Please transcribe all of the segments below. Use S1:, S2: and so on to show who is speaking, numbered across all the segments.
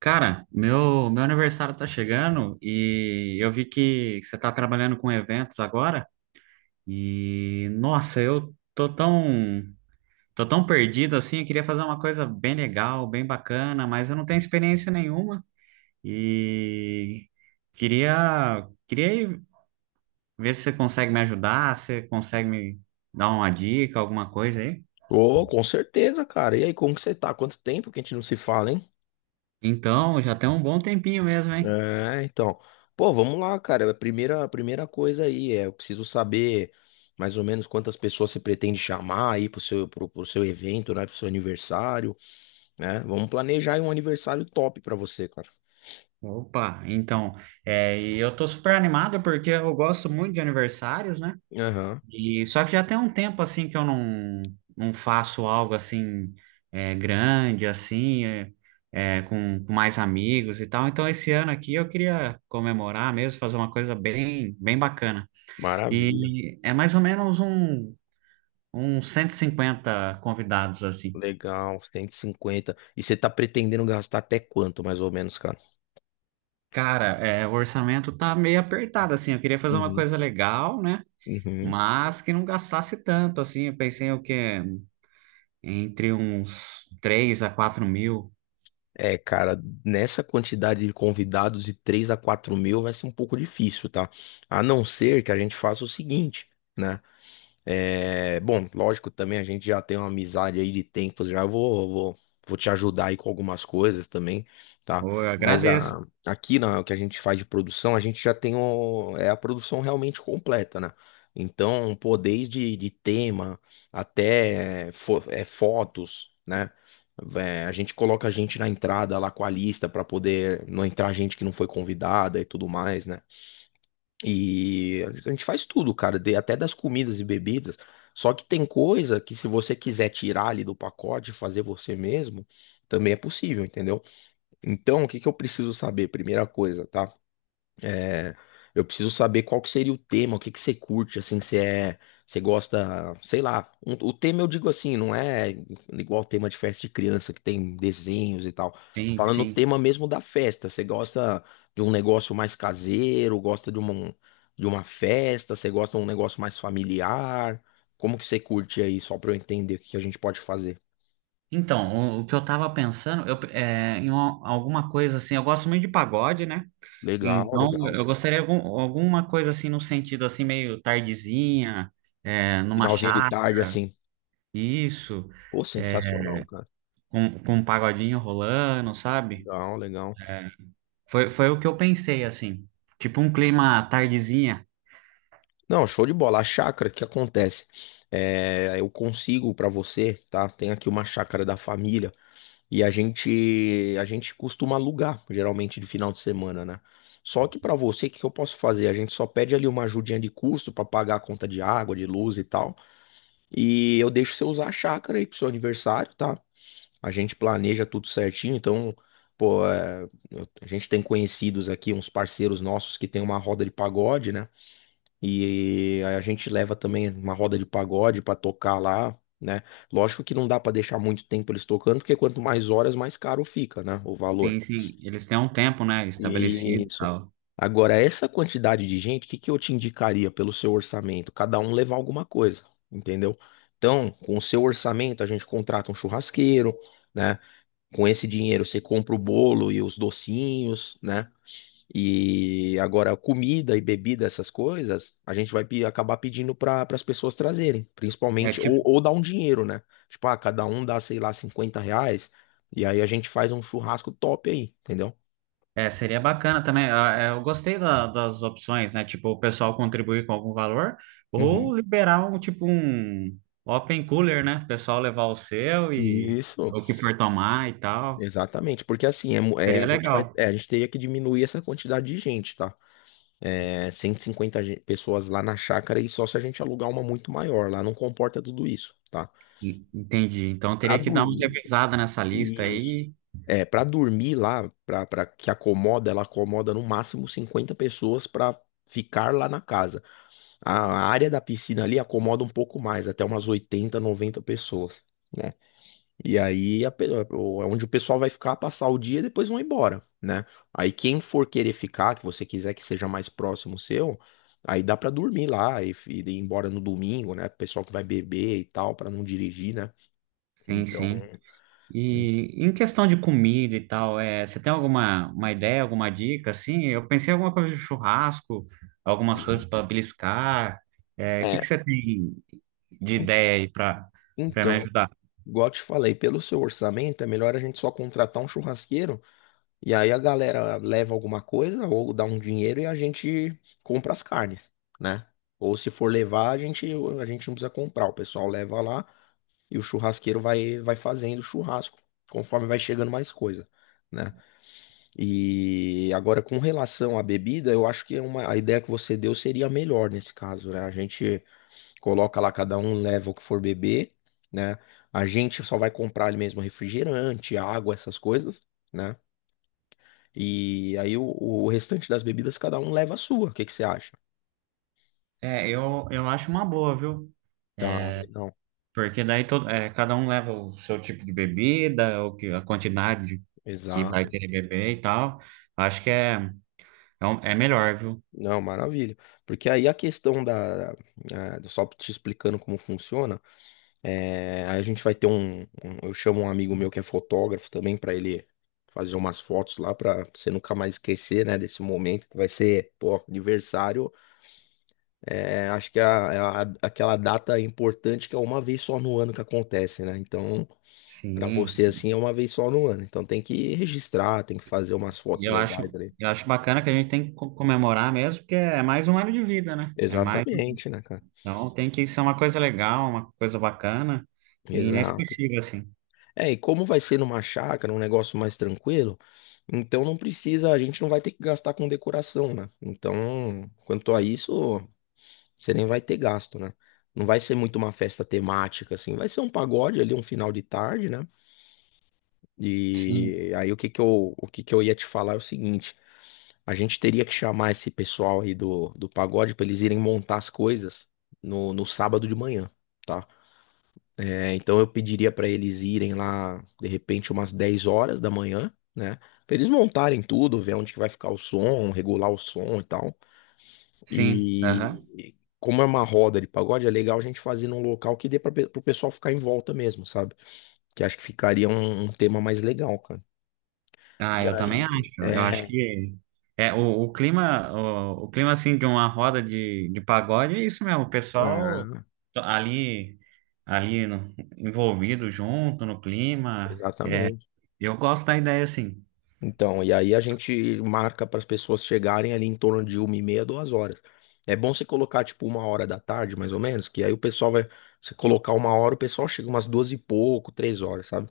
S1: Cara, meu aniversário tá chegando e eu vi que você tá trabalhando com eventos agora e, nossa, tô tão perdido assim, eu queria fazer uma coisa bem legal, bem bacana, mas eu não tenho experiência nenhuma e queria ver se você consegue me ajudar, se você consegue me dar uma dica, alguma coisa aí.
S2: Oh, com certeza, cara. E aí, como que você tá? Quanto tempo que a gente não se fala, hein?
S1: Então, já tem um bom tempinho mesmo, hein?
S2: É, então. Pô, vamos lá, cara. A primeira coisa aí é, eu preciso saber mais ou menos quantas pessoas você pretende chamar aí pro seu evento, né? Pro seu aniversário, né? Vamos planejar aí um aniversário top pra você, cara.
S1: Opa, então, e eu tô super animado porque eu gosto muito de aniversários, né?
S2: Aham.
S1: E só que já tem um tempo assim que eu não, não faço algo assim grande, com mais amigos e tal. Então, esse ano aqui eu queria comemorar mesmo, fazer uma coisa bem, bem bacana.
S2: Maravilha.
S1: E é mais ou uns 150 convidados assim.
S2: Legal, 150. E cinquenta. E você tá pretendendo gastar até quanto, mais ou menos, cara?
S1: Cara, o orçamento tá meio apertado assim. Eu queria fazer uma
S2: Uhum.
S1: coisa legal, né?
S2: Uhum.
S1: Mas que não gastasse tanto, assim, eu pensei o quê? Entre uns 3 a 4 mil.
S2: É, cara, nessa quantidade de convidados de 3 a 4 mil vai ser um pouco difícil, tá? A não ser que a gente faça o seguinte, né? É, bom, lógico, também a gente já tem uma amizade aí de tempos, já vou te ajudar aí com algumas coisas também, tá?
S1: Ô, eu
S2: Mas
S1: agradeço,
S2: o que a gente faz de produção, a gente já tem é a produção realmente completa, né? Então, pô, desde de tema até fotos, né? É, a gente coloca a gente na entrada lá com a lista para poder não entrar gente que não foi convidada e tudo mais, né? E a gente faz tudo, cara, até das comidas e bebidas. Só que tem coisa que se você quiser tirar ali do pacote e fazer você mesmo, também é possível, entendeu? Então, o que que eu preciso saber? Primeira coisa, tá? É, eu preciso saber qual que seria o tema, o que que você curte, assim, se é, você gosta, sei lá. O tema eu digo assim, não é igual o tema de festa de criança que tem desenhos e tal. Tô
S1: sim,
S2: falando o
S1: sim.
S2: tema mesmo da festa. Você gosta de um negócio mais caseiro, gosta de uma festa, você gosta de um negócio mais familiar? Como que você curte aí, só pra eu entender o que que a gente pode fazer?
S1: Então, o que eu tava pensando, em alguma coisa assim, eu gosto muito de pagode, né?
S2: Legal,
S1: Então,
S2: legal.
S1: eu gostaria de alguma coisa assim, no sentido assim, meio tardezinha, numa
S2: Finalzinho de
S1: chácara,
S2: tarde, assim.
S1: isso,
S2: Pô,
S1: é,
S2: sensacional, cara.
S1: com um pagodinho rolando, sabe?
S2: Legal, legal.
S1: Foi o que eu pensei, assim, tipo um clima tardezinha.
S2: Não, show de bola. A chácara, o que acontece? É, eu consigo pra você, tá? Tem aqui uma chácara da família e a gente costuma alugar, geralmente de final de semana, né? Só que pra você, o que que eu posso fazer? A gente só pede ali uma ajudinha de custo pra pagar a conta de água, de luz e tal. E eu deixo você usar a chácara aí pro seu aniversário, tá? A gente planeja tudo certinho, então, pô, a gente tem conhecidos aqui, uns parceiros nossos que tem uma roda de pagode, né? E a gente leva também uma roda de pagode pra tocar lá, né? Lógico que não dá pra deixar muito tempo eles tocando, porque quanto mais horas, mais caro fica, né? O valor.
S1: Sim, sim. Eles têm um tempo, né, estabelecido e
S2: Isso.
S1: tal.
S2: Agora, essa quantidade de gente, o que que eu te indicaria pelo seu orçamento? Cada um levar alguma coisa, entendeu? Então, com o seu orçamento, a gente contrata um churrasqueiro, né? Com esse dinheiro, você compra o bolo e os docinhos, né? E agora, comida e bebida, essas coisas, a gente vai acabar pedindo para as pessoas trazerem,
S1: É
S2: principalmente, ou,
S1: tipo,
S2: ou dar um dinheiro, né? Tipo, ah, cada um dá, sei lá, R$ 50, e aí a gente faz um churrasco top aí, entendeu?
S1: é, seria bacana também. Ah, é, eu gostei das opções, né? Tipo, o pessoal contribuir com algum valor ou
S2: Uhum.
S1: liberar um tipo um open cooler, né? O pessoal levar o seu e
S2: Isso,
S1: o que for tomar e tal.
S2: exatamente, porque assim, a
S1: Seria
S2: gente vai,
S1: legal.
S2: é, a gente teria que diminuir essa quantidade de gente, tá? É, 150 pessoas lá na chácara e só se a gente alugar uma muito maior, lá não comporta tudo isso, tá?
S1: Entendi. Então
S2: Pra
S1: teria que dar uma
S2: dormir,
S1: revisada nessa lista
S2: isso.
S1: aí.
S2: Para dormir lá, para pra que acomoda, ela acomoda no máximo 50 pessoas para ficar lá na casa. A área da piscina ali acomoda um pouco mais, até umas 80, 90 pessoas, né? E aí é onde o pessoal vai ficar, passar o dia e depois vão embora, né? Aí quem for querer ficar, que você quiser que seja mais próximo seu, aí dá para dormir lá e ir embora no domingo, né? Pessoal que vai beber e tal, para não dirigir, né?
S1: Sim,
S2: Então,
S1: sim.
S2: en-
S1: E em questão de comida e tal, é, você tem alguma uma ideia, alguma dica assim? Eu pensei em alguma coisa de churrasco, algumas coisas
S2: en-
S1: para beliscar. É, o que
S2: é,
S1: que você tem de
S2: en-
S1: ideia aí para me
S2: então.
S1: ajudar?
S2: Igual eu te falei, pelo seu orçamento, é melhor a gente só contratar um churrasqueiro e aí a galera leva alguma coisa ou dá um dinheiro e a gente compra as carnes, né? Ou se for levar, a gente não precisa comprar, o pessoal leva lá e o churrasqueiro vai fazendo churrasco conforme vai chegando mais coisa, né? E agora com relação à bebida, eu acho que a ideia que você deu seria a melhor nesse caso, né? A gente coloca lá, cada um leva o que for beber, né? A gente só vai comprar ali mesmo refrigerante, água, essas coisas, né? E aí o restante das bebidas cada um leva a sua. O que que você acha?
S1: É, eu acho uma boa, viu?
S2: Tá, legal.
S1: Porque daí todo, é, cada um leva o seu tipo de bebida, o que, a quantidade que vai
S2: Exato.
S1: querer beber e tal. Acho que é melhor, viu?
S2: Não, maravilha. Porque aí a questão da. Só te explicando como funciona. Aí a gente vai ter um, um- Eu chamo um amigo meu que é fotógrafo também para ele fazer umas fotos lá para você nunca mais esquecer, né, desse momento que vai ser, pô, aniversário. Acho que é aquela data importante que é uma vez só no ano que acontece, né? Então, pra
S1: Sim.
S2: você assim é uma vez só no ano. Então tem que registrar, tem que fazer umas
S1: E
S2: fotos legais ali.
S1: eu acho bacana que a gente tem que comemorar mesmo, porque é mais um ano de vida, né? É mais,
S2: Exatamente, né, cara?
S1: então tem que ser uma coisa legal, uma coisa bacana e
S2: Exato.
S1: inesquecível, assim.
S2: E como vai ser numa chácara, um negócio mais tranquilo, então não precisa, a gente não vai ter que gastar com decoração, né? Então, quanto a isso, você nem vai ter gasto, né? Não vai ser muito uma festa temática, assim. Vai ser um pagode ali, um final de tarde, né?
S1: Sim,
S2: E aí o que que eu ia te falar é o seguinte, a gente teria que chamar esse pessoal aí do pagode para eles irem montar as coisas no sábado de manhã, tá? Então eu pediria para eles irem lá, de repente, umas 10 horas da manhã, né? Pra eles montarem tudo, ver onde que vai ficar o som, regular o som e tal.
S1: sim, aham.
S2: E como é uma roda de pagode, é legal a gente fazer num local que dê para o pessoal ficar em volta mesmo, sabe? Que acho que ficaria um tema mais legal, cara.
S1: Ah,
S2: E
S1: eu também
S2: aí,
S1: acho. Eu acho
S2: é,
S1: que é o clima, o clima assim de uma roda de pagode é isso mesmo. O pessoal
S2: é,
S1: to- ali, ali envolvido junto no clima. É,
S2: exatamente.
S1: eu gosto da ideia assim.
S2: Então, e aí a gente marca para as pessoas chegarem ali em torno de uma e meia, duas horas. É bom você colocar tipo uma hora da tarde, mais ou menos, que aí o pessoal vai. Se colocar uma hora, o pessoal chega umas duas e pouco, três horas, sabe?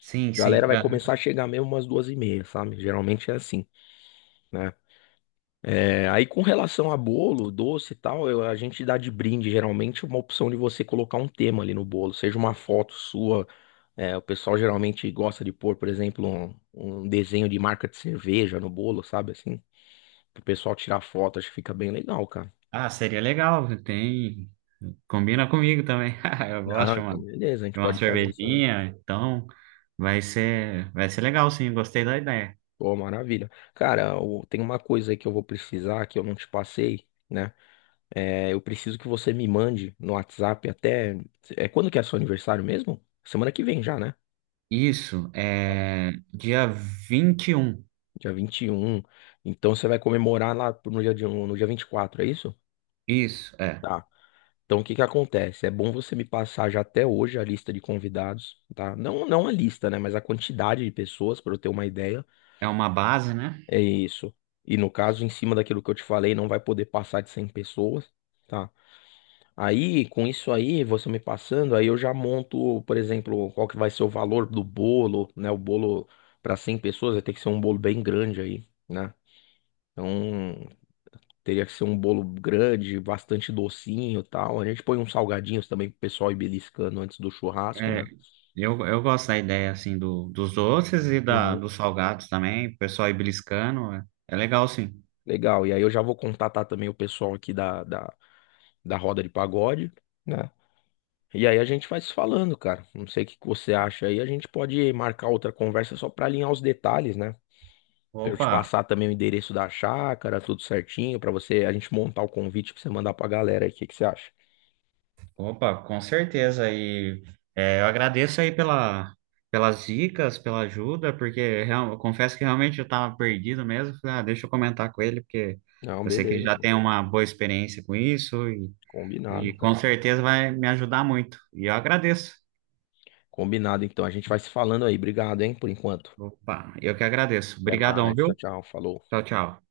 S1: Sim,
S2: A
S1: sim.
S2: galera vai começar a chegar mesmo umas duas e meia, sabe? Geralmente é assim, né? Aí com relação a bolo, doce e tal, a gente dá de brinde geralmente uma opção de você colocar um tema ali no bolo, seja uma foto sua. O pessoal geralmente gosta de pôr, por exemplo, um desenho de marca de cerveja no bolo, sabe assim? Pro pessoal tirar foto, acho que fica bem legal, cara.
S1: Ah, seria legal. Tem. Combina comigo também. Eu
S2: Ah,
S1: gosto, mano,
S2: então beleza, a gente
S1: de uma
S2: pode fazer isso aí.
S1: cervejinha, então vai ser legal, sim. Gostei da ideia.
S2: Pô, maravilha. Cara, tem uma coisa aí que eu vou precisar que eu não te passei, né? É, eu preciso que você me mande no WhatsApp até. Quando que é seu aniversário mesmo? Semana que vem já, né?
S1: Isso é dia 21.
S2: Dia 21. Então você vai comemorar lá no dia 24, é isso?
S1: Isso, é.
S2: Tá. Então, o que que acontece? É bom você me passar já até hoje a lista de convidados, tá? Não, não a lista, né? Mas a quantidade de pessoas, para eu ter uma ideia.
S1: É uma base, né?
S2: É isso. E no caso, em cima daquilo que eu te falei, não vai poder passar de 100 pessoas, tá? Aí, com isso aí, você me passando, aí eu já monto, por exemplo, qual que vai ser o valor do bolo, né? O bolo para 100 pessoas vai ter que ser um bolo bem grande aí, né? Então, teria que ser um bolo grande, bastante docinho e tal. A gente põe uns salgadinhos também pro pessoal ir beliscando antes do churrasco,
S1: É,
S2: né?
S1: eu gosto da ideia, assim, dos doces
S2: Uhum.
S1: dos salgados também. O pessoal ir beliscando. É, é legal, sim.
S2: Legal. E aí eu já vou contatar também o pessoal aqui da roda de pagode, né? E aí a gente vai se falando, cara. Não sei o que que você acha aí. A gente pode marcar outra conversa só pra alinhar os detalhes, né? Pra eu te
S1: Opa.
S2: passar também o endereço da chácara, tudo certinho, pra você a gente montar o convite pra você mandar pra galera aí. O que que você acha?
S1: Opa, com certeza. E é, eu agradeço pelas dicas, pela ajuda, porque eu confesso que realmente eu estava perdido mesmo. Falei, ah, deixa eu comentar com ele, porque
S2: Não,
S1: eu sei que ele
S2: beleza.
S1: já
S2: Mano.
S1: tem uma boa experiência com isso
S2: Combinado,
S1: e com
S2: cara.
S1: certeza vai me ajudar muito. E eu agradeço.
S2: Combinado, então. A gente vai se falando aí. Obrigado, hein, por enquanto.
S1: Opa, eu que agradeço.
S2: Até
S1: Obrigadão,
S2: mais. Tchau,
S1: viu?
S2: tchau. Falou.
S1: Tchau, tchau.